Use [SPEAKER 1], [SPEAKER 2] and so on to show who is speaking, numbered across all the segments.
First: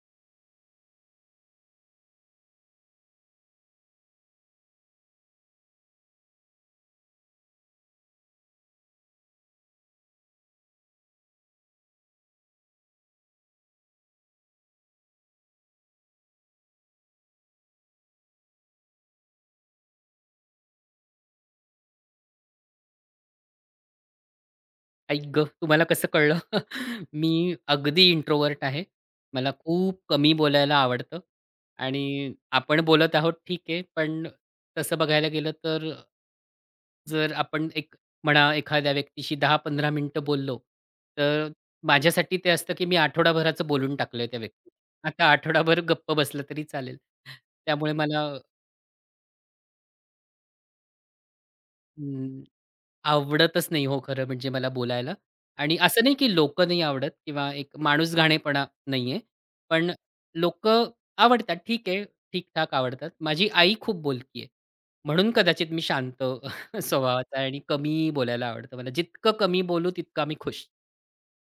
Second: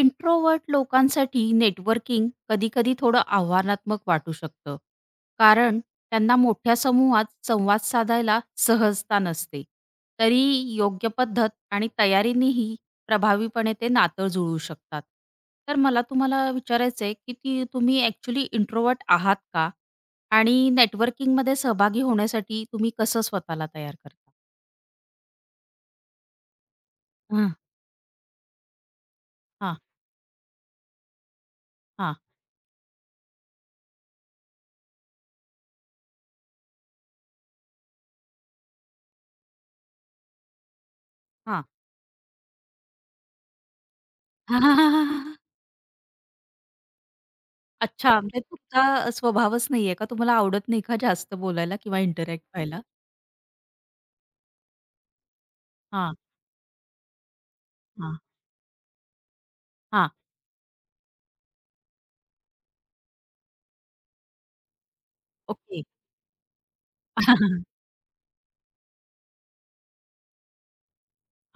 [SPEAKER 1] Introvert लोकांसाठी networking कधीकधी थोडं आव्हानात्मक वाटू शकतं कारण त्यांना मोठ्या समूहात संवाद साधायला सहजता नसते तरी योग्य पद्धत आणि तयारीनेही प्रभावीपणे ते नातं जुळू शकतात. तर मला तुम्हाला विचारायचं आहे की ती तुम्ही ॲक्च्युली इंट्रोवर्ट आहात का आणि नेटवर्किंगमध्ये सहभागी होण्यासाठी तुम्ही कसं स्वतःला तयार करता.
[SPEAKER 2] आई गं! तुम्हाला कसं कळलं? मी
[SPEAKER 1] हां.
[SPEAKER 2] अगदी इंट्रोवर्ट आहे. मला
[SPEAKER 1] हां.
[SPEAKER 2] खूप कमी बोलायला आवडतं आणि
[SPEAKER 1] हां.
[SPEAKER 2] आपण बोलत आहोत ठीक आहे. पण तसं बघायला गेलं तर जर आपण एक म्हणा एखाद्या व्यक्तीशी 10-15 मिनिटं बोललो, तर
[SPEAKER 1] हां.
[SPEAKER 2] माझ्यासाठी ते असतं की मी आठवडाभराचं बोलून टाकलंय त्या व्यक्तीला. आता आठवडाभर गप्प बसलं तरी चालेल. त्यामुळे
[SPEAKER 1] अच्छा,
[SPEAKER 2] मला
[SPEAKER 1] म्हणजे तुमचा स्वभावच नाहीये का? तुम्हाला आवडत नाही का जास्त बोलायला किंवा इंटरॅक्ट व्हायला?
[SPEAKER 2] आवडतच नाही हो खरं म्हणजे मला बोलायला. आणि असं नाही
[SPEAKER 1] हां,
[SPEAKER 2] की लोकं नाही आवडत किंवा एक
[SPEAKER 1] हां,
[SPEAKER 2] माणूसघाणेपणा नाहीये. पण
[SPEAKER 1] हां.
[SPEAKER 2] लोकं आवडतात. ठीक आहे, ठीक-ठाक आवडतात. माझी आई खूप बोलकी आहे. म्हणून कदाचित मी
[SPEAKER 1] ओके.
[SPEAKER 2] शांत स्वभावाचा आहे आणि कमी बोलायला आवडतं मला. जितकं कमी बोलू तितका मी खुश.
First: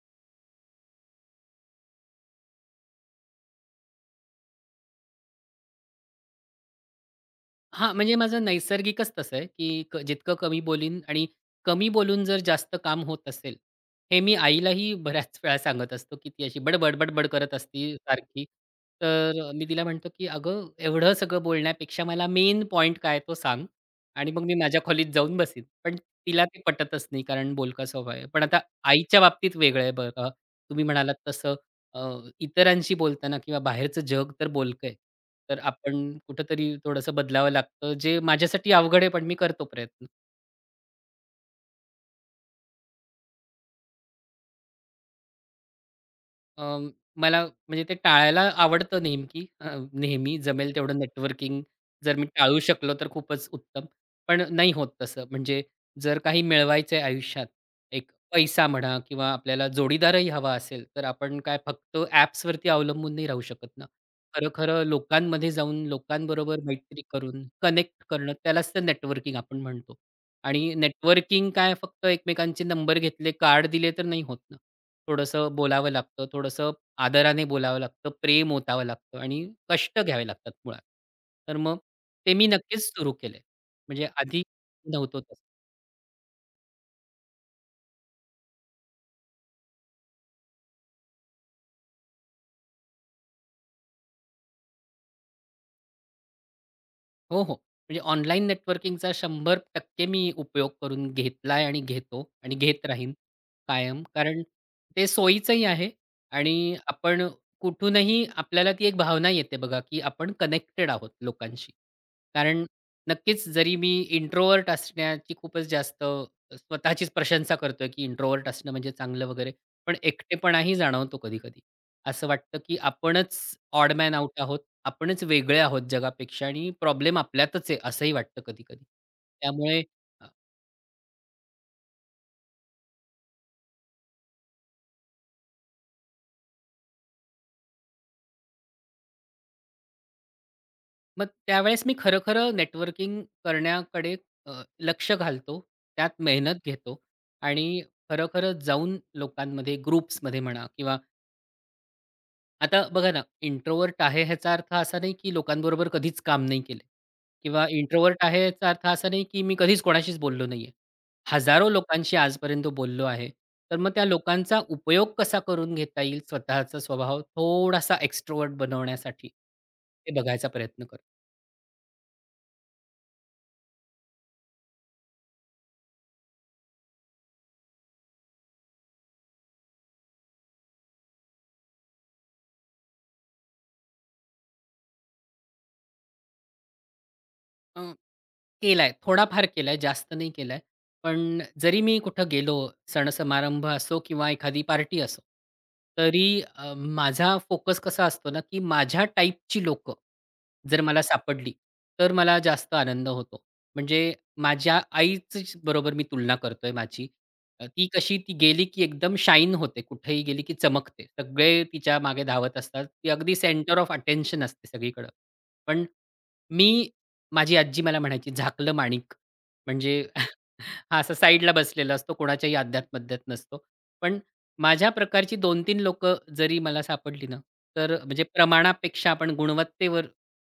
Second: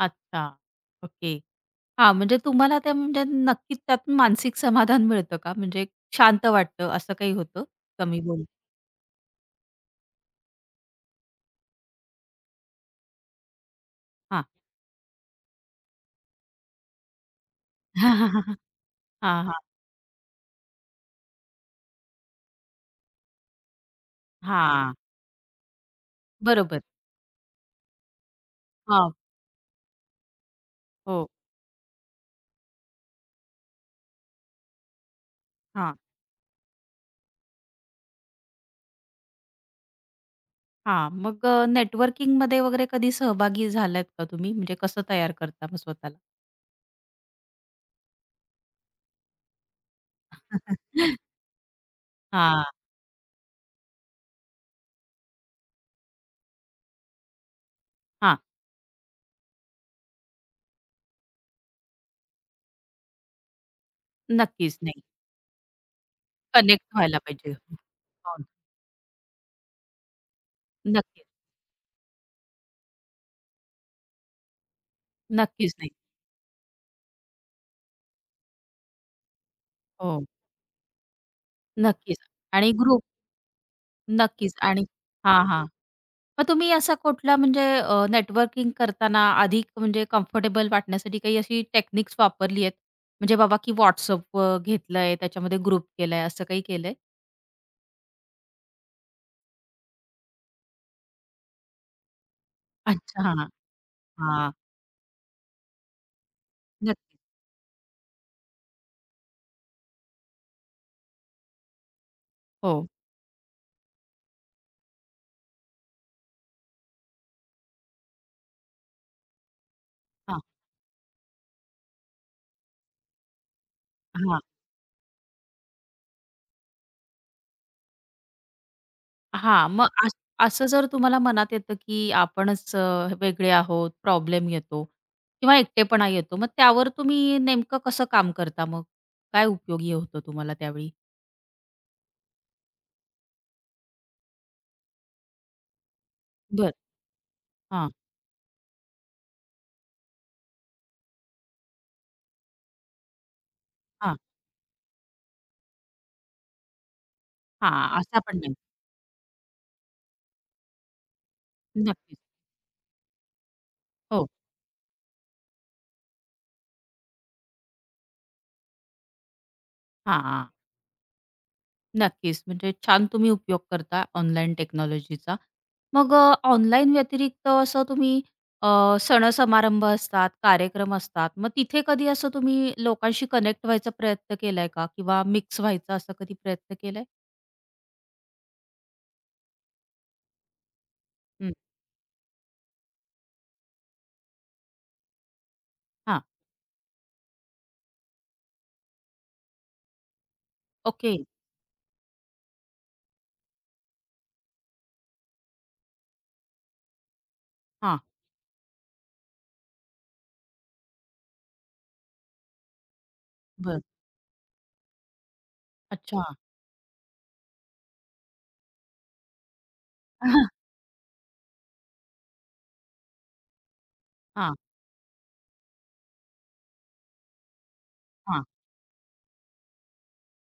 [SPEAKER 1] अच्छा. ओके. हां, म्हणजे तुम्हाला ते म्हणजे नक्कीच त्यातून मानसिक समाधान मिळतं का? म्हणजे शांत वाटतं असं काही होतं?
[SPEAKER 2] हां, म्हणजे
[SPEAKER 1] कमी
[SPEAKER 2] माझं
[SPEAKER 1] बोल.
[SPEAKER 2] नैसर्गिकच तसं आहे, की जितकं कमी बोलीन आणि कमी बोलून जर जास्त काम होत असेल, हे मी
[SPEAKER 1] हां.
[SPEAKER 2] आईलाही बऱ्याच वेळा सांगत असतो, की ती अशी बडबड, बडबड करत असती सारखी.
[SPEAKER 1] हां, हां.
[SPEAKER 2] तर मी
[SPEAKER 1] हां.
[SPEAKER 2] तिला म्हणतो, की "अगं, एवढं सगळं बोलण्यापेक्षा मला मेन पॉइंट काय तो सांग आणि मग मी माझ्या खोलीत जाऊन बसीन." पण तिला ते
[SPEAKER 1] बरोबर.
[SPEAKER 2] पटतच नाही कारण बोलका स्वभाव आहे. पण आता
[SPEAKER 1] हां.
[SPEAKER 2] आईच्या बाबतीत वेगळं आहे बघा. तुम्ही म्हणालात
[SPEAKER 1] हो.
[SPEAKER 2] तसं अ, इतरांशी बोलताना किंवा बाहेरचं जग तर बोलकं आहे. तर आपण
[SPEAKER 1] हां,
[SPEAKER 2] कुठेतरी थोडंसं बदलावं लागतं. जे माझ्यासाठी अवघड आहे, पण मी करतो प्रयत्न.
[SPEAKER 1] हां. मग नेटवर्किंगमध्ये वगैरे कधी सहभागी झालात का तुम्ही? म्हणजे कसं तयार करता मग स्वतःला?
[SPEAKER 2] अं, मला म्हणजे ते टाळायला आवडतं नेमकी नेहमी जमेल तेवढं नेटवर्किंग जर मी टाळू
[SPEAKER 1] हां,
[SPEAKER 2] शकलो तर खूपच उत्तम. पण नाही होत तसं. म्हणजे जर काही मिळवायचं आहे आयुष्यात, एक
[SPEAKER 1] हां.
[SPEAKER 2] पैसा म्हणा किंवा आपल्याला जोडीदारही हवा असेल, तर आपण काय फक्त ॲप्सवरती अवलंबून नाही राहू शकत ना.
[SPEAKER 1] नक्कीच.
[SPEAKER 2] खरं-खरं
[SPEAKER 1] नाही.
[SPEAKER 2] लोकांमध्ये जाऊन, लोकांबरोबर
[SPEAKER 1] कनेक्ट
[SPEAKER 2] मैत्री
[SPEAKER 1] व्हायला
[SPEAKER 2] करून,
[SPEAKER 1] पाहिजे.
[SPEAKER 2] कनेक्ट करणं
[SPEAKER 1] हो,
[SPEAKER 2] त्यालाच तर नेटवर्किंग आपण म्हणतो. आणि
[SPEAKER 1] नक्कीच.
[SPEAKER 2] नेटवर्किंग काय फक्त एकमेकांचे नंबर घेतले, कार्ड दिले तर नाही होत थोडंसं
[SPEAKER 1] नक्कीच
[SPEAKER 2] बोलावं
[SPEAKER 1] नाही.
[SPEAKER 2] लागतं, थोडंसं आदराने बोलावं लागतं, प्रेम ओतावं लागतं आणि कष्ट
[SPEAKER 1] हो,
[SPEAKER 2] घ्यावे लागतात मुळात. तर मग
[SPEAKER 1] नक्कीच.
[SPEAKER 2] ते मी
[SPEAKER 1] आणि
[SPEAKER 2] नक्कीच
[SPEAKER 1] ग्रुप
[SPEAKER 2] सुरू केले. म्हणजे आधी
[SPEAKER 1] नक्कीच आणि
[SPEAKER 2] नव्हतं तसं.
[SPEAKER 1] हां, हां. मग तुम्ही असा कुठला म्हणजे नेटवर्किंग करताना अधिक म्हणजे कम्फर्टेबल वाटण्यासाठी काही अशी टेक्निक्स वापरली आहेत? म्हणजे बाबा की WhatsApp घेतलंय, त्याच्यामध्ये ग्रुप केलाय, असं काही केलंय?
[SPEAKER 2] हो, हो. म्हणजे ऑनलाईन नेटवर्किंगचा 100% मी उपयोग करून घेतलाय आणि घेतो आणि घेत राहीन
[SPEAKER 1] अच्छा. हां,
[SPEAKER 2] कायम. कारण
[SPEAKER 1] हां.
[SPEAKER 2] ते सोयीचंही आहे आणि
[SPEAKER 1] नक्कीच.
[SPEAKER 2] आपण कुठूनही आपल्याला ती एक भावना येते बघा, की आपण कनेक्टेड आहोत लोकांशी. कारण
[SPEAKER 1] हो.
[SPEAKER 2] नक्कीच जरी मी इंट्रोव्हर्ट असण्याची खूपच जास्त स्वतःचीच प्रशंसा करतोय, की इंट्रोव्हर्ट असणं म्हणजे चांगलं वगैरे. पण
[SPEAKER 1] हां,
[SPEAKER 2] एकटेपणाही जाणवतो कधी-कधी. असं वाटतं, की आपणच ऑड आउट
[SPEAKER 1] हां.
[SPEAKER 2] आहोत आपणच वेगळे आहोत जगापेक्षा आणि प्रॉब्लेम आपल्यातच आहे, असंही वाटतं कधी-कधी.
[SPEAKER 1] हां,
[SPEAKER 2] त्यामुळे
[SPEAKER 1] मग अस
[SPEAKER 2] अ,
[SPEAKER 1] असं जर तुम्हाला मनात येतं, की आपणच वेगळे आहोत, प्रॉब्लेम येतो किंवा एकटेपणा येतो, मग त्यावर तुम्ही नेमकं कसं काम करता मग? काय उपयोगी होतं तुम्हाला त्यावेळी?
[SPEAKER 2] मग त्यावेळेस मी खरं-खरं नेटवर्किंग करण्याकडे अ, लक्ष घालतो. त्यात मेहनत
[SPEAKER 1] बरं.
[SPEAKER 2] घेतो आणि
[SPEAKER 1] हां,
[SPEAKER 2] खरं-खरं जाऊन लोकांमध्ये ग्रुप्समध्ये म्हणा किंवा आता बघा ना, इंट्रोव्हर्ट
[SPEAKER 1] हां,
[SPEAKER 2] आहे ह्याचा अर्थ असा नाही, की लोकांबरोबर कधीच काम नाही केलं किंवा
[SPEAKER 1] हां,
[SPEAKER 2] इंट्रोव्हर्ट
[SPEAKER 1] असा पण
[SPEAKER 2] आहे
[SPEAKER 1] नाही.
[SPEAKER 2] याचा अर्थ असा नाही, की मी कधीच कोणाशीच बोललो नाहीये. हजारो लोकांशी
[SPEAKER 1] नक्कीच.
[SPEAKER 2] आजपर्यंत बोललो आहे. तर मग त्या
[SPEAKER 1] हो.
[SPEAKER 2] लोकांचा उपयोग कसा करून घेता येईल स्वतःचा स्वभाव थोडासा एक्स्ट्रोव्हर्ट बनवण्यासाठी, ते
[SPEAKER 1] हां,
[SPEAKER 2] बघायचा प्रयत्न करतो.
[SPEAKER 1] नक्कीच. म्हणजे छान तुम्ही उपयोग करता ऑनलाईन टेक्नॉलॉजीचा. मग ऑनलाईन व्यतिरिक्त असं तुम्ही अ, सण-समारंभ असतात, कार्यक्रम असतात. मग तिथे कधी असं तुम्ही लोकांशी कनेक्ट व्हायचा प्रयत्न केलाय का? किंवा मिक्स व्हायचा असा कधी प्रयत्न केलाय?
[SPEAKER 2] केलाय. थोडाफार केलाय, जास्त नाही केलाय. पण
[SPEAKER 1] हं.
[SPEAKER 2] जरी मी कुठं गेलो, सण-समारंभ असो किंवा एखादी पार्टी असो,
[SPEAKER 1] हां.
[SPEAKER 2] तरी माझा फोकस कसा असतो ना, की माझ्या टाईपची लोक जर मला
[SPEAKER 1] ओके.
[SPEAKER 2] सापडली, तर मला जास्त आनंद होतो. म्हणजे माझ्या आईचीच बरोबर मी तुलना करतोय माझी. ती
[SPEAKER 1] हां.
[SPEAKER 2] कशी ती गेली, की एकदम शाईन होते. कुठेही गेली, की चमकते. सगळे तिच्या मागे धावत असतात. ती अगदी सेंटर
[SPEAKER 1] बरं.
[SPEAKER 2] ऑफ अटेन्शन असते सगळीकडं. पण
[SPEAKER 1] अच्छा.
[SPEAKER 2] मी माझी आजी मला म्हणायची, "झाकलं माणिक." म्हणजे हां, असा साईडला बसलेला असतो, कोणाच्याही अध्यात-मध्यात नसतो. पण
[SPEAKER 1] हां,
[SPEAKER 2] माझ्या प्रकारची 2-3 लोक जरी मला सापडली ना, तर म्हणजे
[SPEAKER 1] हां.
[SPEAKER 2] प्रमाणापेक्षा आपण गुणवत्तेवर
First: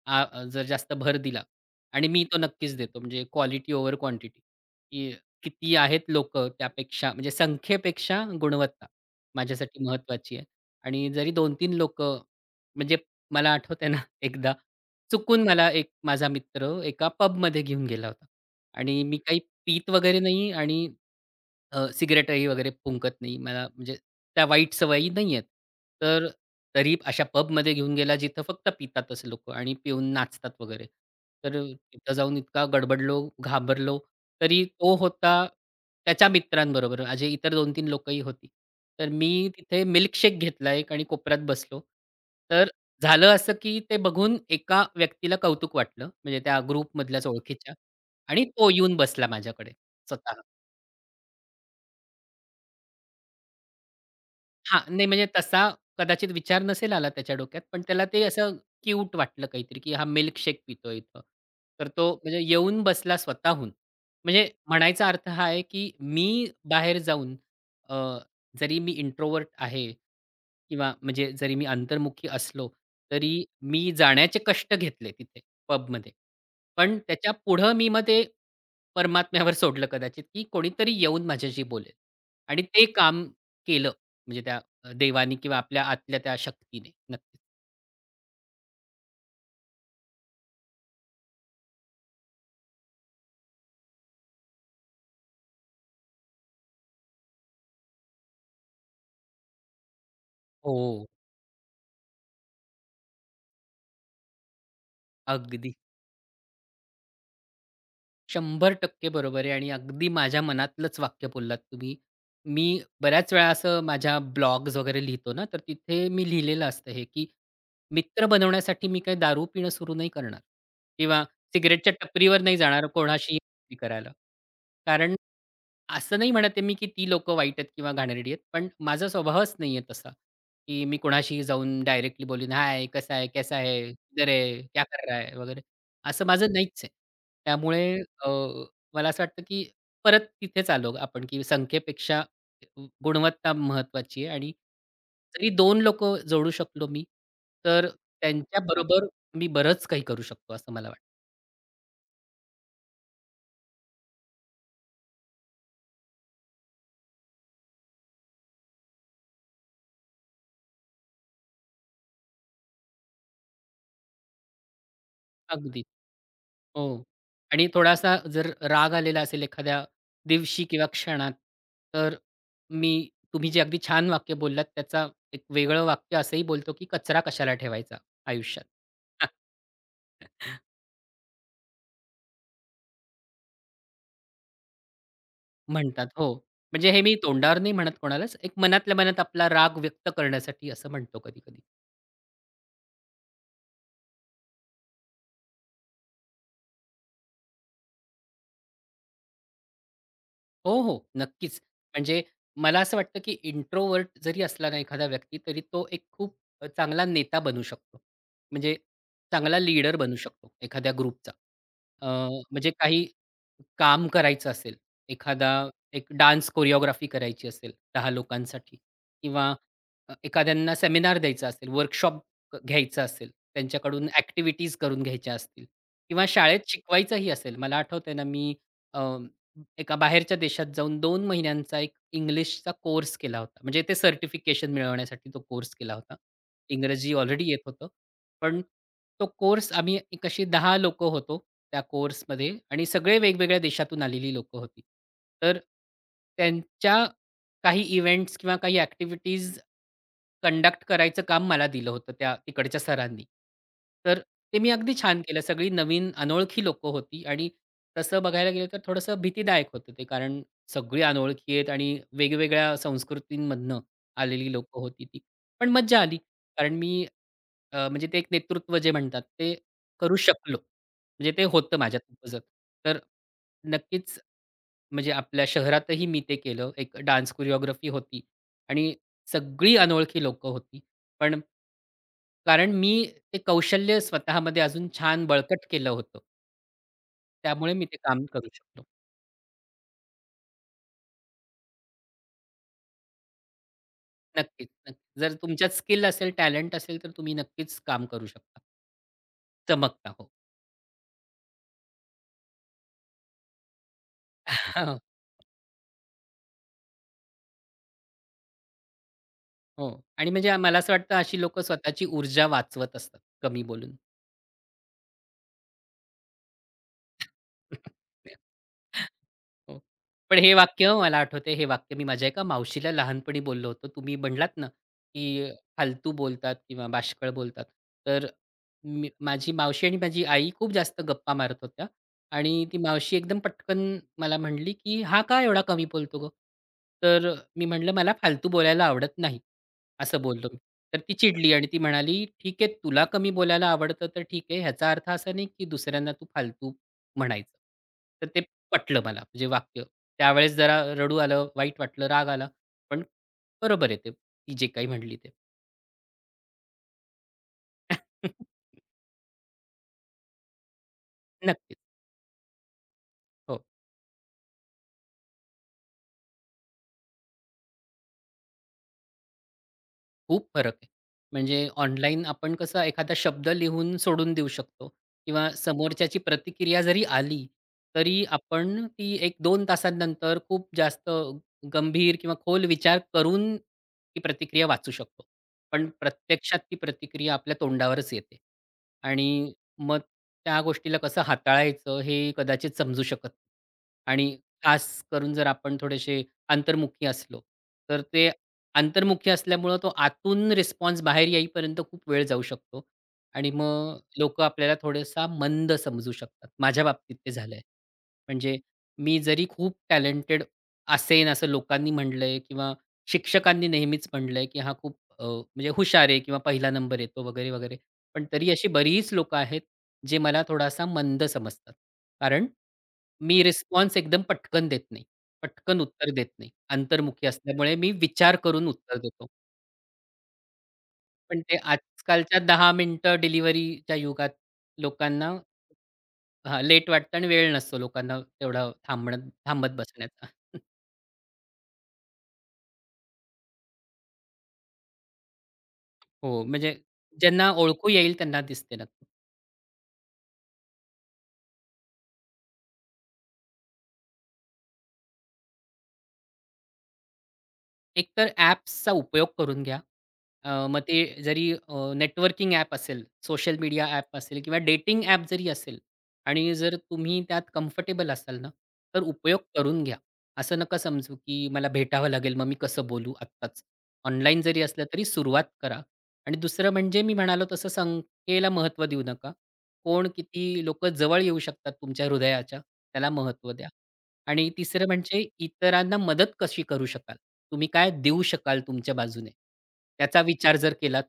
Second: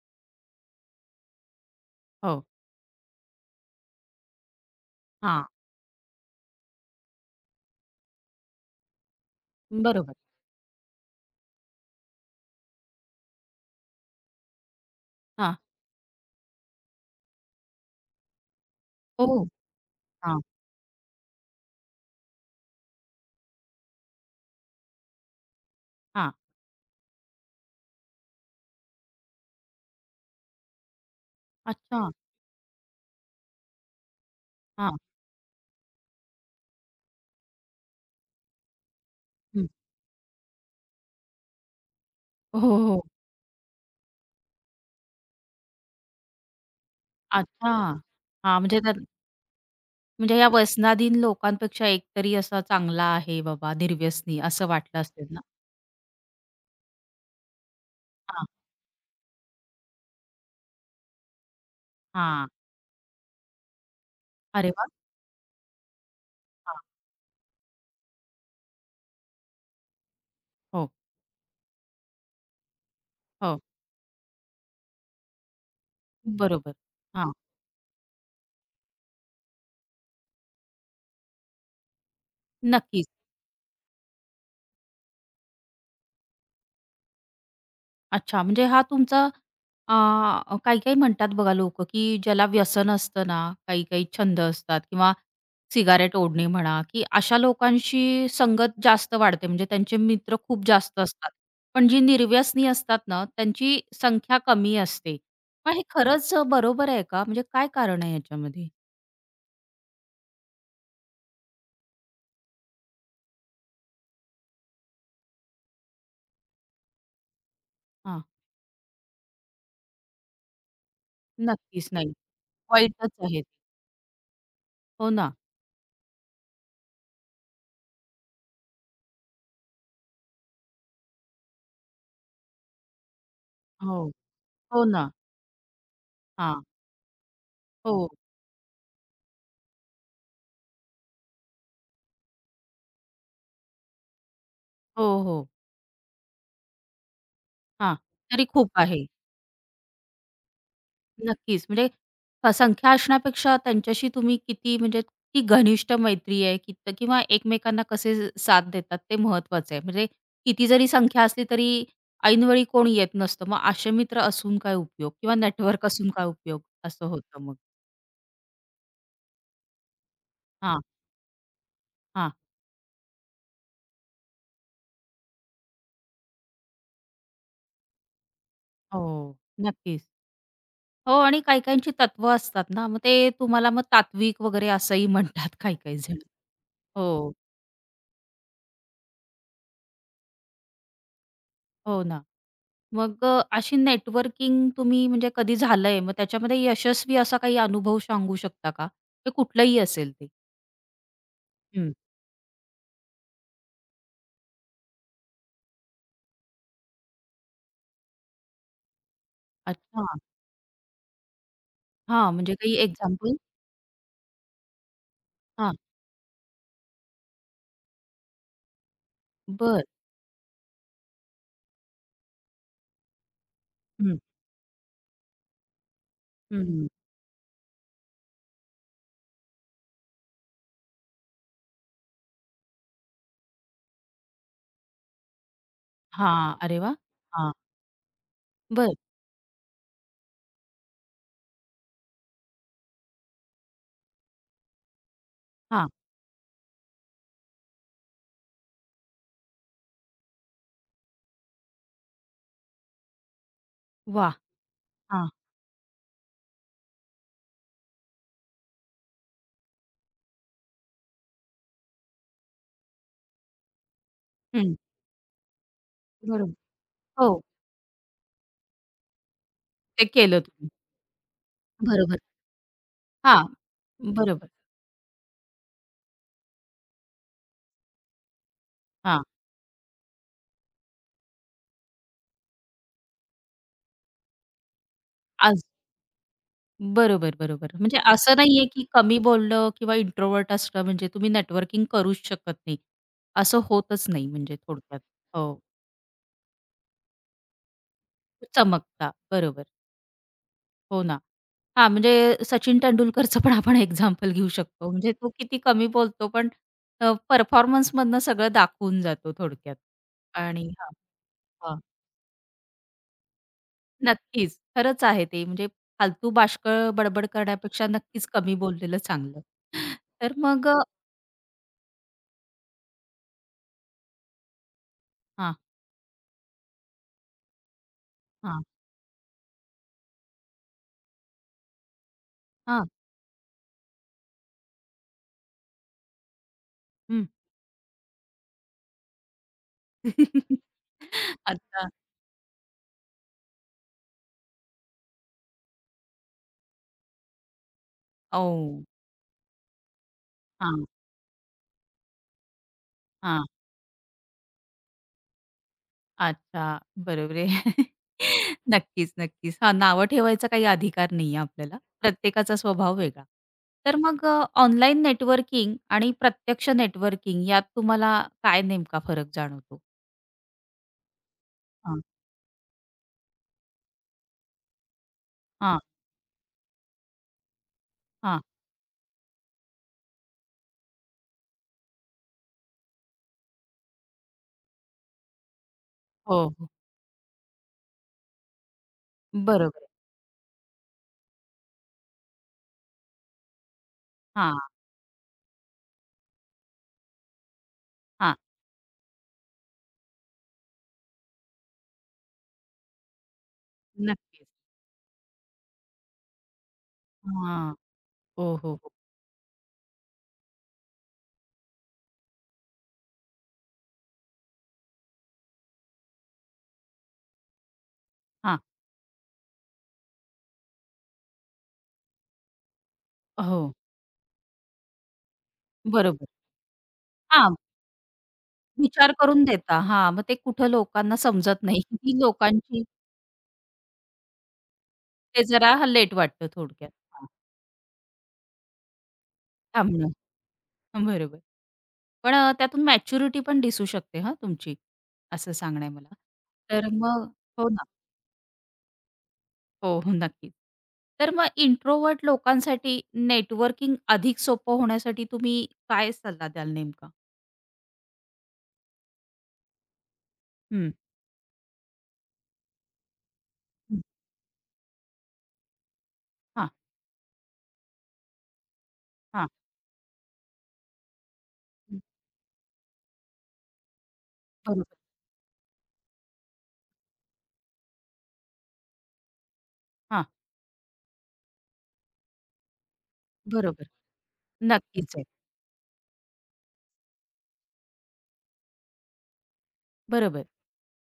[SPEAKER 2] जर जास्त भर दिला आणि मी तो
[SPEAKER 1] हो.
[SPEAKER 2] नक्कीच देतो. म्हणजे क्वालिटी ओव्हर क्वांटिटी, की
[SPEAKER 1] हां.
[SPEAKER 2] किती आहेत लोक त्यापेक्षा म्हणजे संख्येपेक्षा गुणवत्ता माझ्यासाठी
[SPEAKER 1] बरोबर.
[SPEAKER 2] महत्त्वाची आहे. आणि जरी 2-3 लोकं म्हणजे मला आठवतंय ना, एकदा चुकून
[SPEAKER 1] हां.
[SPEAKER 2] मला एक माझा मित्र एका पबमध्ये घेऊन गेला होता आणि मी
[SPEAKER 1] हो.
[SPEAKER 2] काही पीत वगैरे
[SPEAKER 1] हां,
[SPEAKER 2] नाही आणि सिगारेटही वगैरे फुंकत नाही. मला म्हणजे त्या वाईट सवयी नाही आहेत. तर
[SPEAKER 1] हां.
[SPEAKER 2] तरी अशा पबमध्ये घेऊन गेला जिथं फक्त पितातच लोकं आणि पिऊन नाचतात वगैरे. तर
[SPEAKER 1] अच्छा.
[SPEAKER 2] तिथं जाऊन इतका गडबडलो, घाबरलो. तरी तो
[SPEAKER 1] हां.
[SPEAKER 2] होता त्याच्या मित्रांबरोबर माझे इतर 2-3 लोकंही होती. तर मी
[SPEAKER 1] हं.
[SPEAKER 2] तिथे मिल्कशेक घेतला एक आणि कोपऱ्यात बसलो.
[SPEAKER 1] हो,
[SPEAKER 2] तर
[SPEAKER 1] हो.
[SPEAKER 2] झालं असं, की ते बघून एका व्यक्तीला कौतुक वाटलं म्हणजे त्या ग्रुपमधल्याच
[SPEAKER 1] अच्छा.
[SPEAKER 2] ओळखीच्या आणि
[SPEAKER 1] हां,
[SPEAKER 2] तो
[SPEAKER 1] म्हणजे
[SPEAKER 2] येऊन
[SPEAKER 1] तर
[SPEAKER 2] बसला माझ्याकडे
[SPEAKER 1] म्हणजे
[SPEAKER 2] स्वतः.
[SPEAKER 1] या व्यसनाधीन लोकांपेक्षा एकतरी असा चांगला आहे बाबा, निर्व्यसनी असं
[SPEAKER 2] हां,
[SPEAKER 1] वाटलं
[SPEAKER 2] नाही म्हणजे
[SPEAKER 1] असेल ना?
[SPEAKER 2] तसा कदाचित विचार नसेल आला त्याच्या डोक्यात, पण त्याला ते
[SPEAKER 1] हां,
[SPEAKER 2] असं क्यूट वाटलं काहीतरी, की हा मिल्कशेक पितोय इथं. तर तो म्हणजे
[SPEAKER 1] हां.
[SPEAKER 2] येऊन बसला स्वतःहून. म्हणजे
[SPEAKER 1] अरे वाह!
[SPEAKER 2] म्हणायचा अर्थ हा आहे, की मी
[SPEAKER 1] हां.
[SPEAKER 2] बाहेर जाऊन अ, जरी मी इंट्रोवर्ट आहे किंवा
[SPEAKER 1] हो,
[SPEAKER 2] म्हणजे जरी मी अंतर्मुखी असलो, तरी
[SPEAKER 1] हो.
[SPEAKER 2] मी जाण्याचे कष्ट घेतले तिथे पबमध्ये.
[SPEAKER 1] बरोबर.
[SPEAKER 2] पण त्याच्या
[SPEAKER 1] हां,
[SPEAKER 2] पुढं मी मग ते परमात्म्यावर सोडलं कदाचित, की कोणीतरी येऊन माझ्याशी बोलेल आणि ते
[SPEAKER 1] नक्कीच.
[SPEAKER 2] काम केलं म्हणजे त्या देवाने किंवा आपल्या आतल्या त्या शक्तीने. नक्कीच.
[SPEAKER 1] अच्छा, म्हणजे हा तुमचा अ, काही-काही म्हणतात बघा लोकं, की ज्याला व्यसन असतं ना, काही-काही छंद असतात किंवा सिगारेट ओढणे म्हणा, की अशा लोकांशी संगत जास्त वाढते. म्हणजे त्यांचे मित्र खूप जास्त
[SPEAKER 2] हो.
[SPEAKER 1] असतात. पण जी निर्व्यसनी असतात ना, त्यांची संख्या कमी असते.
[SPEAKER 2] अगदी.
[SPEAKER 1] मग हे खरंच बरोबर आहे का? म्हणजे काय कारण आहे याच्यामध्ये?
[SPEAKER 2] 100% बरोबर आहे आणि अगदी माझ्या मनातलंच वाक्य बोललात तुम्ही. मी बऱ्याच वेळा असं माझ्या ब्लॉग्स वगैरे लिहितो ना, तर तिथे मी लिहिलेलं असतं हे, की
[SPEAKER 1] हां,
[SPEAKER 2] मित्र बनवण्यासाठी मी काही दारू पिणं सुरू नाही करणार किंवा
[SPEAKER 1] नक्कीच
[SPEAKER 2] सिगारेटच्या
[SPEAKER 1] नाही.
[SPEAKER 2] टपरीवर नाही जाणार
[SPEAKER 1] वाईटच आहे.
[SPEAKER 2] कोणाशीही करायला.
[SPEAKER 1] हो
[SPEAKER 2] कारण
[SPEAKER 1] ना.
[SPEAKER 2] असं नाही म्हणत आहे मी, की ती लोकं वाईट आहेत किंवा घाणेरडी आहेत. पण माझा स्वभावच नाही आहे तसा, की मी कोणाशीही जाऊन डायरेक्टली बोलीन, "हाय, कसा है? कैसा है?
[SPEAKER 1] हो.
[SPEAKER 2] किधर है? क्या
[SPEAKER 1] हो ना.
[SPEAKER 2] कर रहा है?" वगैरे. असं माझं
[SPEAKER 1] हां.
[SPEAKER 2] नाहीच आहे. त्यामुळे
[SPEAKER 1] हो,
[SPEAKER 2] अ, मला असं वाटतं, की परत तिथेच आलो आपण, की संख्येपेक्षा गुणवत्ता महत्त्वाची आहे आणि
[SPEAKER 1] हो, हो.
[SPEAKER 2] जरी 2 लोकं जोडू शकलो मी, तर
[SPEAKER 1] हां, तरी खूप आहे.
[SPEAKER 2] त्यांच्याबरोबर मी बरंच काही करू शकतो असं मला वाटतं.
[SPEAKER 1] नक्कीच. म्हणजे संख्या असण्यापेक्षा त्यांच्याशी तुम्ही किती म्हणजे किती घनिष्ठ मैत्री आहे की किंवा एकमेकांना कसे साथ देतात ते महत्वाचं आहे. म्हणजे किती जरी संख्या असली तरी ऐनवेळी कोण येत नसतं. मग असे मित्र असून काय उपयोग किंवा
[SPEAKER 2] अगदी.
[SPEAKER 1] नेटवर्क असून काय उपयोग
[SPEAKER 2] हो.
[SPEAKER 1] असं होतं मग.
[SPEAKER 2] आणि थोडासा जर राग आलेला असेल एखाद्या दिवशी
[SPEAKER 1] हां,
[SPEAKER 2] किंवा क्षणात, तर
[SPEAKER 1] हां.
[SPEAKER 2] तुम्ही जे अगदी छान वाक्य बोललात, त्याचा एक वेगळं वाक्य असंही बोलतो, की "कचरा कशाला ठेवायचा आयुष्यात?"
[SPEAKER 1] हो, नक्कीच. हो आणि काही-काहींची तत्त्व असतात ना, मग ते तुम्हाला मग तात्विक वगैरे असंही म्हणतात काही-काही
[SPEAKER 2] म्हणतात.
[SPEAKER 1] जण.
[SPEAKER 2] हो. म्हणजे हे मी
[SPEAKER 1] हो,
[SPEAKER 2] तोंडावर नाही म्हणत कोणालाच. एक मनातल्या मनात आपला राग व्यक्त करण्यासाठी असं म्हणतो कधी-कधी.
[SPEAKER 1] हो ना. मग अशी नेटवर्किंग तुम्ही म्हणजे कधी झालंय, मग त्याच्यामध्ये यशस्वी असा काही अनुभव सांगू शकता का? ते कुठलंही असेल ते?
[SPEAKER 2] हो, हो. नक्कीच.
[SPEAKER 1] हं.
[SPEAKER 2] म्हणजे मला असं वाटतं, की इंट्रोवर्ट जरी असला ना एखादा व्यक्ती, तरी तो एक खूप चांगला नेता बनू शकतो. म्हणजे चांगला लीडर
[SPEAKER 1] अच्छा.
[SPEAKER 2] बनू शकतो एखाद्या ग्रुपचा. अ,
[SPEAKER 1] हां, म्हणजे
[SPEAKER 2] म्हणजे
[SPEAKER 1] काही
[SPEAKER 2] काही
[SPEAKER 1] एक्झाम्पल?
[SPEAKER 2] काम करायचं असेल, एखादा
[SPEAKER 1] हां.
[SPEAKER 2] एक डान्स कोरिओग्राफी करायची असेल 10 लोकांसाठी किंवा
[SPEAKER 1] बरं.
[SPEAKER 2] एखाद्यांना सेमिनार द्यायचा असेल, वर्कशॉप घ्यायचा असेल, त्यांच्याकडून
[SPEAKER 1] हं.
[SPEAKER 2] ॲक्टिव्हिटीज करून घ्यायच्या असतील किंवा शाळेत
[SPEAKER 1] हं,
[SPEAKER 2] शिकवायचंही असेल. मला आठवतंय ना मी एका बाहेरच्या देशात जाऊन 2 महिन्यांचा एक इंग्लिशचा कोर्स केला होता. म्हणजे ते सर्टिफिकेशन मिळवण्यासाठी तो कोर्स केला होता.
[SPEAKER 1] हां. अरे वाह!
[SPEAKER 2] इंग्रजी ऑलरेडी
[SPEAKER 1] हां.
[SPEAKER 2] येत होतं. पण
[SPEAKER 1] बरं.
[SPEAKER 2] तो कोर्स आम्ही एक अशी 10 लोकं होतो त्या कोर्समध्ये आणि सगळे वेगवेगळ्या देशातून आलेली लोकं होती. तर
[SPEAKER 1] हां.
[SPEAKER 2] त्यांच्या काही इव्हेंट्स किंवा काही ॲक्टिव्हिटीज कंडक्ट करायचं काम मला दिलं होतं त्या तिकडच्या सरांनी. तर
[SPEAKER 1] वाह!
[SPEAKER 2] ते मी अगदी छान
[SPEAKER 1] हां.
[SPEAKER 2] केलं. सगळी नवीन अनोळखी लोकं होती आणि तसं बघायला गेलं तर थोडंसं भीतीदायक होतं ते. कारण सगळी अनोळखी आहेत आणि वेगवेगळ्या संस्कृतींमधनं आलेली
[SPEAKER 1] हं.
[SPEAKER 2] लोकं होती ती. पण मज्जा आली.
[SPEAKER 1] बरोबर.
[SPEAKER 2] कारण मी
[SPEAKER 1] हो,
[SPEAKER 2] म्हणजे ते एक नेतृत्व जे म्हणतात ते
[SPEAKER 1] ते
[SPEAKER 2] करू
[SPEAKER 1] केलं
[SPEAKER 2] शकलो.
[SPEAKER 1] तुम्ही.
[SPEAKER 2] म्हणजे ते होतं माझ्यात
[SPEAKER 1] बरोबर.
[SPEAKER 2] उपजत. तर
[SPEAKER 1] हां.
[SPEAKER 2] नक्कीच
[SPEAKER 1] बरोबर.
[SPEAKER 2] म्हणजे आपल्या शहरातही मी ते केलं. एक डान्स कोरिओग्राफी होती आणि
[SPEAKER 1] हां.
[SPEAKER 2] सगळी अनोळखी लोकं होती. पण कारण मी ते कौशल्य स्वतःमध्ये अजून छान
[SPEAKER 1] आज
[SPEAKER 2] बळकट केलं होतं.
[SPEAKER 1] बरोबर, बरोबर.
[SPEAKER 2] त्यामुळे मी ते
[SPEAKER 1] म्हणजे
[SPEAKER 2] काम
[SPEAKER 1] असं
[SPEAKER 2] करू
[SPEAKER 1] नाहीये,
[SPEAKER 2] शकलो.
[SPEAKER 1] की कमी बोलणं किंवा इंट्रोव्हर्ट असणं म्हणजे तुम्ही नेटवर्किंग करूच शकत नाही. असं होतच नाही म्हणजे
[SPEAKER 2] नक्कीच, नक्कीच.
[SPEAKER 1] थोडक्यात.
[SPEAKER 2] जर
[SPEAKER 1] हो,
[SPEAKER 2] तुमच्यात स्किल असेल, टॅलेंट असेल, तर तुम्ही नक्कीच काम करू शकता.
[SPEAKER 1] चमकता. बरोबर.
[SPEAKER 2] चमकता. हो.
[SPEAKER 1] हो ना. हां, म्हणजे सचिन तेंडुलकरचं पण आपण एक्झाम्पल घेऊ शकतो. म्हणजे तो किती कमी बोलतो पण परफॉर्मन्समधनं सगळं दाखवून जातो थोडक्यात.
[SPEAKER 2] हो. आणि म्हणजे
[SPEAKER 1] आणि
[SPEAKER 2] मला
[SPEAKER 1] हां,
[SPEAKER 2] असं वाटतं अशी लोकं
[SPEAKER 1] हां.
[SPEAKER 2] स्वतःची ऊर्जा वाचवत असतात, कमी बोलून.
[SPEAKER 1] नक्कीच. खरंच आहे ते. म्हणजे फालतू बाष्कळ बडबड करण्यापेक्षा नक्कीच कमी बोललेलं चांगलं.
[SPEAKER 2] हो.
[SPEAKER 1] तर
[SPEAKER 2] पण हे
[SPEAKER 1] मग अ
[SPEAKER 2] वाक्य मला आठवतंय, हे वाक्य मी माझ्या एका मावशीला लहानपणी बोललो होतो. तुम्ही म्हणलात ना, की
[SPEAKER 1] हां,
[SPEAKER 2] फालतू बोलतात किंवा बाष्कळ बोलतात. तर
[SPEAKER 1] हां,
[SPEAKER 2] मी माझी मावशी आणि माझी आई खूप जास्त गप्पा मारत होत्या आणि ती मावशी एकदम पटकन मला म्हणली, की "हा का एवढा कमी बोलतो गं?" तर मी म्हटलं, "मला फालतू बोलायला आवडत नाही." असं बोललो मी. तर ती चिडली आणि ती
[SPEAKER 1] अच्छा.
[SPEAKER 2] म्हणाली, "ठीक आहे, तुला कमी बोलायला आवडतं तर ठीक आहे. ह्याचा अर्थ असा नाही, की दुसऱ्यांना तू फालतू म्हणायचं. तर ते
[SPEAKER 1] ओह!
[SPEAKER 2] पटलं मला म्हणजे वाक्य. त्यावेळेस जरा
[SPEAKER 1] हां,
[SPEAKER 2] रडू आलं, वाईट वाटलं, राग आला. पण
[SPEAKER 1] हां.
[SPEAKER 2] बरोबर आहे ते, ती जे काही म्हणली ते.
[SPEAKER 1] अच्छा. बरोबर आहे. नक्कीच, नक्कीच. हां, नावं ठेवायचा काही अधिकार नाहीये
[SPEAKER 2] नक्कीच.
[SPEAKER 1] आपल्याला. प्रत्येकाचा स्वभाव वेगळा.
[SPEAKER 2] हो.
[SPEAKER 1] तर मग ऑनलाईन नेटवर्किंग आणि प्रत्यक्ष नेटवर्किंग यात तुम्हाला काय नेमका फरक जाणवतो?
[SPEAKER 2] खूप फरक आहे. म्हणजे
[SPEAKER 1] हां,
[SPEAKER 2] ऑनलाईन आपण कसं एखादा शब्द लिहून सोडून देऊ शकतो किंवा
[SPEAKER 1] हां,
[SPEAKER 2] समोरच्याची प्रतिक्रिया जरी आली, तरी
[SPEAKER 1] हां.
[SPEAKER 2] आपण ती 1-2 तासांनंतर खूप जास्त गंभीर किंवा खोल विचार करून ती प्रतिक्रिया वाचू शकतो. पण
[SPEAKER 1] हो,
[SPEAKER 2] प्रत्यक्षात
[SPEAKER 1] हो.
[SPEAKER 2] ती प्रतिक्रिया आपल्या तोंडावरच येते आणि
[SPEAKER 1] बरोबर आहे.
[SPEAKER 2] मग त्या गोष्टीला कसं हाताळायचं हे कदाचित समजू शकत नाही आणि
[SPEAKER 1] हां,
[SPEAKER 2] खास करून जर आपण थोडेसे अंतर्मुखी असलो, तर ते
[SPEAKER 1] हां.
[SPEAKER 2] अंतर्मुखी असल्यामुळं तो आतून रिस्पॉन्स बाहेर येईपर्यंत खूप वेळ जाऊ शकतो आणि मग लोकं
[SPEAKER 1] नक्कीच.
[SPEAKER 2] आपल्याला थोडासा मंद समजू शकतात. माझ्या बाबतीत ते झालंय.
[SPEAKER 1] हां.
[SPEAKER 2] म्हणजे
[SPEAKER 1] हो, हो, हो.
[SPEAKER 2] मी जरी खूप टॅलेंटेड असेन असं लोकांनी म्हटलंय किंवा शिक्षकांनी नेहमीच म्हटलंय, की हा खूप म्हणजे हुशार आहे किंवा पहिला नंबर येतो वगैरे, वगैरे. पण तरी
[SPEAKER 1] हां.
[SPEAKER 2] अशी बरीच लोकं आहेत, जे मला थोडासा मंद समजतात. कारण मी
[SPEAKER 1] हो.
[SPEAKER 2] रिस्पॉन्स एकदम पटकन देत पटकन उत्तर देत
[SPEAKER 1] बरोबर.
[SPEAKER 2] नाही. अंतर्मुखी असल्यामुळे मी विचार करून उत्तर
[SPEAKER 1] विचार
[SPEAKER 2] देतो.
[SPEAKER 1] करून देता. हां, मग ते कुठं लोकांना
[SPEAKER 2] पण ते
[SPEAKER 1] समजत नाही. ती
[SPEAKER 2] आजकालच्या 10
[SPEAKER 1] लोकांची
[SPEAKER 2] मिनिटं डिलिव्हरीच्या युगात लोकांना
[SPEAKER 1] ते जरा लेट वाटतं
[SPEAKER 2] हां, लेट
[SPEAKER 1] थोडक्यात.
[SPEAKER 2] वाटतं आणि
[SPEAKER 1] हां,
[SPEAKER 2] वेळ नसतो लोकांना तेवढा थांबत
[SPEAKER 1] थांबणं.
[SPEAKER 2] बसण्याचा.
[SPEAKER 1] हं, बरोबर. पण त्यातून मॅच्युरिटी पण दिसू शकते हां, तुमची, असं सांगणं आहे मला.
[SPEAKER 2] हो, म्हणजे
[SPEAKER 1] तर मग
[SPEAKER 2] ज्यांना
[SPEAKER 1] हो ना.
[SPEAKER 2] ओळखू येईल त्यांना दिसते नक्की.
[SPEAKER 1] हो, हो, नक्कीच. तर मग इंट्रोव्हर्ट लोकांसाठी नेटवर्किंग अधिक सोपं होण्यासाठी तुम्ही काय सल्ला द्याल नेमका?
[SPEAKER 2] एकतर ॲप्सचा उपयोग करून घ्या. मग
[SPEAKER 1] हं,
[SPEAKER 2] ते जरी नेटवर्किंग ॲप असेल, सोशल मीडिया
[SPEAKER 1] हं.
[SPEAKER 2] ॲप असेल किंवा डेटिंग ॲप जरी असेल आणि
[SPEAKER 1] हां,
[SPEAKER 2] जर तुम्ही त्यात कम्फर्टेबल असाल ना, तर उपयोग
[SPEAKER 1] हां.
[SPEAKER 2] करून घ्या. असं नका समजू, की मला भेटावं लागेल, मग मी कसं बोलू आत्ताच. ऑनलाईन जरी असलं
[SPEAKER 1] बरोबर.
[SPEAKER 2] तरी सुरुवात करा. आणि दुसरं म्हणजे मी म्हणालो तसं संख्येला महत्त्व देऊ नका. कोण
[SPEAKER 1] हां,
[SPEAKER 2] किती लोकं जवळ येऊ शकतात तुमच्या हृदयाच्या, त्याला महत्त्व द्या.
[SPEAKER 1] बरोबर.
[SPEAKER 2] आणि तिसरं
[SPEAKER 1] नक्कीच आहे.
[SPEAKER 2] म्हणजे इतरांना मदत कशी करू शकाल? तुम्ही काय देऊ शकाल तुमच्या बाजूने? त्याचा
[SPEAKER 1] बरोबर.
[SPEAKER 2] विचार जर केलात,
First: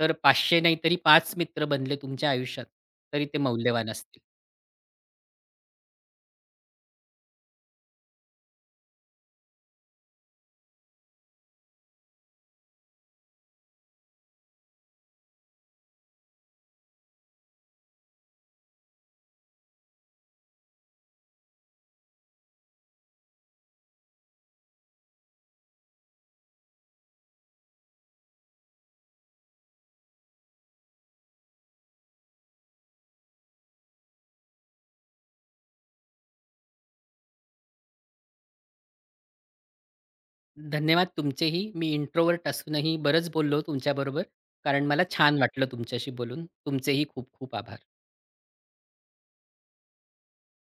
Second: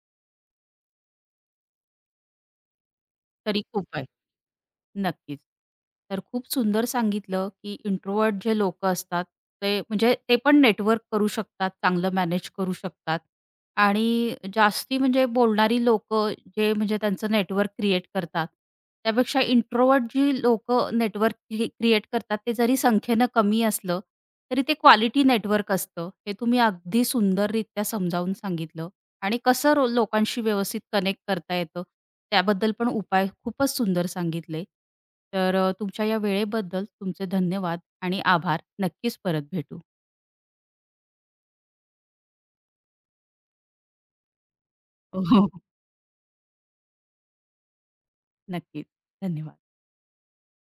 [SPEAKER 2] तर 500 नाही तरी पाच मित्र बनले तुमच्या आयुष्यात, तरी ते
[SPEAKER 1] तरी खूप
[SPEAKER 2] मौल्यवान
[SPEAKER 1] आहे.
[SPEAKER 2] असतील.
[SPEAKER 1] नक्कीच. तर खूप सुंदर सांगितलं, की इंट्रोव्हर्ट जे लोक असतात, ते म्हणजे ते पण नेटवर्क करू शकतात, चांगलं मॅनेज करू शकतात आणि जास्ती म्हणजे बोलणारी लोकं जे म्हणजे त्यांचं नेटवर्क क्रिएट करतात, त्यापेक्षा इंट्रोव्हर्ट जी लोकं नेटवर्क क्रिएट करतात, ते जरी संख्येनं कमी असलं, तरी ते क्वालिटी नेटवर्क असतं. हे तुम्ही अगदी सुंदररित्या समजावून सांगितलं. आणि कसं लोकांशी व्यवस्थित कनेक्ट करता येतं, त्याबद्दल पण उपाय खूपच सुंदर सांगितले. तर तुमच्या या वेळेबद्दल तुमचे धन्यवाद आणि आभार. नक्कीच परत भेटू.
[SPEAKER 2] धन्यवाद तुमचेही. मी इंट्रोवर्ट असूनही बरंच बोललो तुमच्याबरोबर, कारण मला
[SPEAKER 1] हो,
[SPEAKER 2] छान
[SPEAKER 1] हो,
[SPEAKER 2] वाटलं तुमच्याशी बोलून. तुमचेही खूप खूप आभार.
[SPEAKER 1] नक्कीच. धन्यवाद.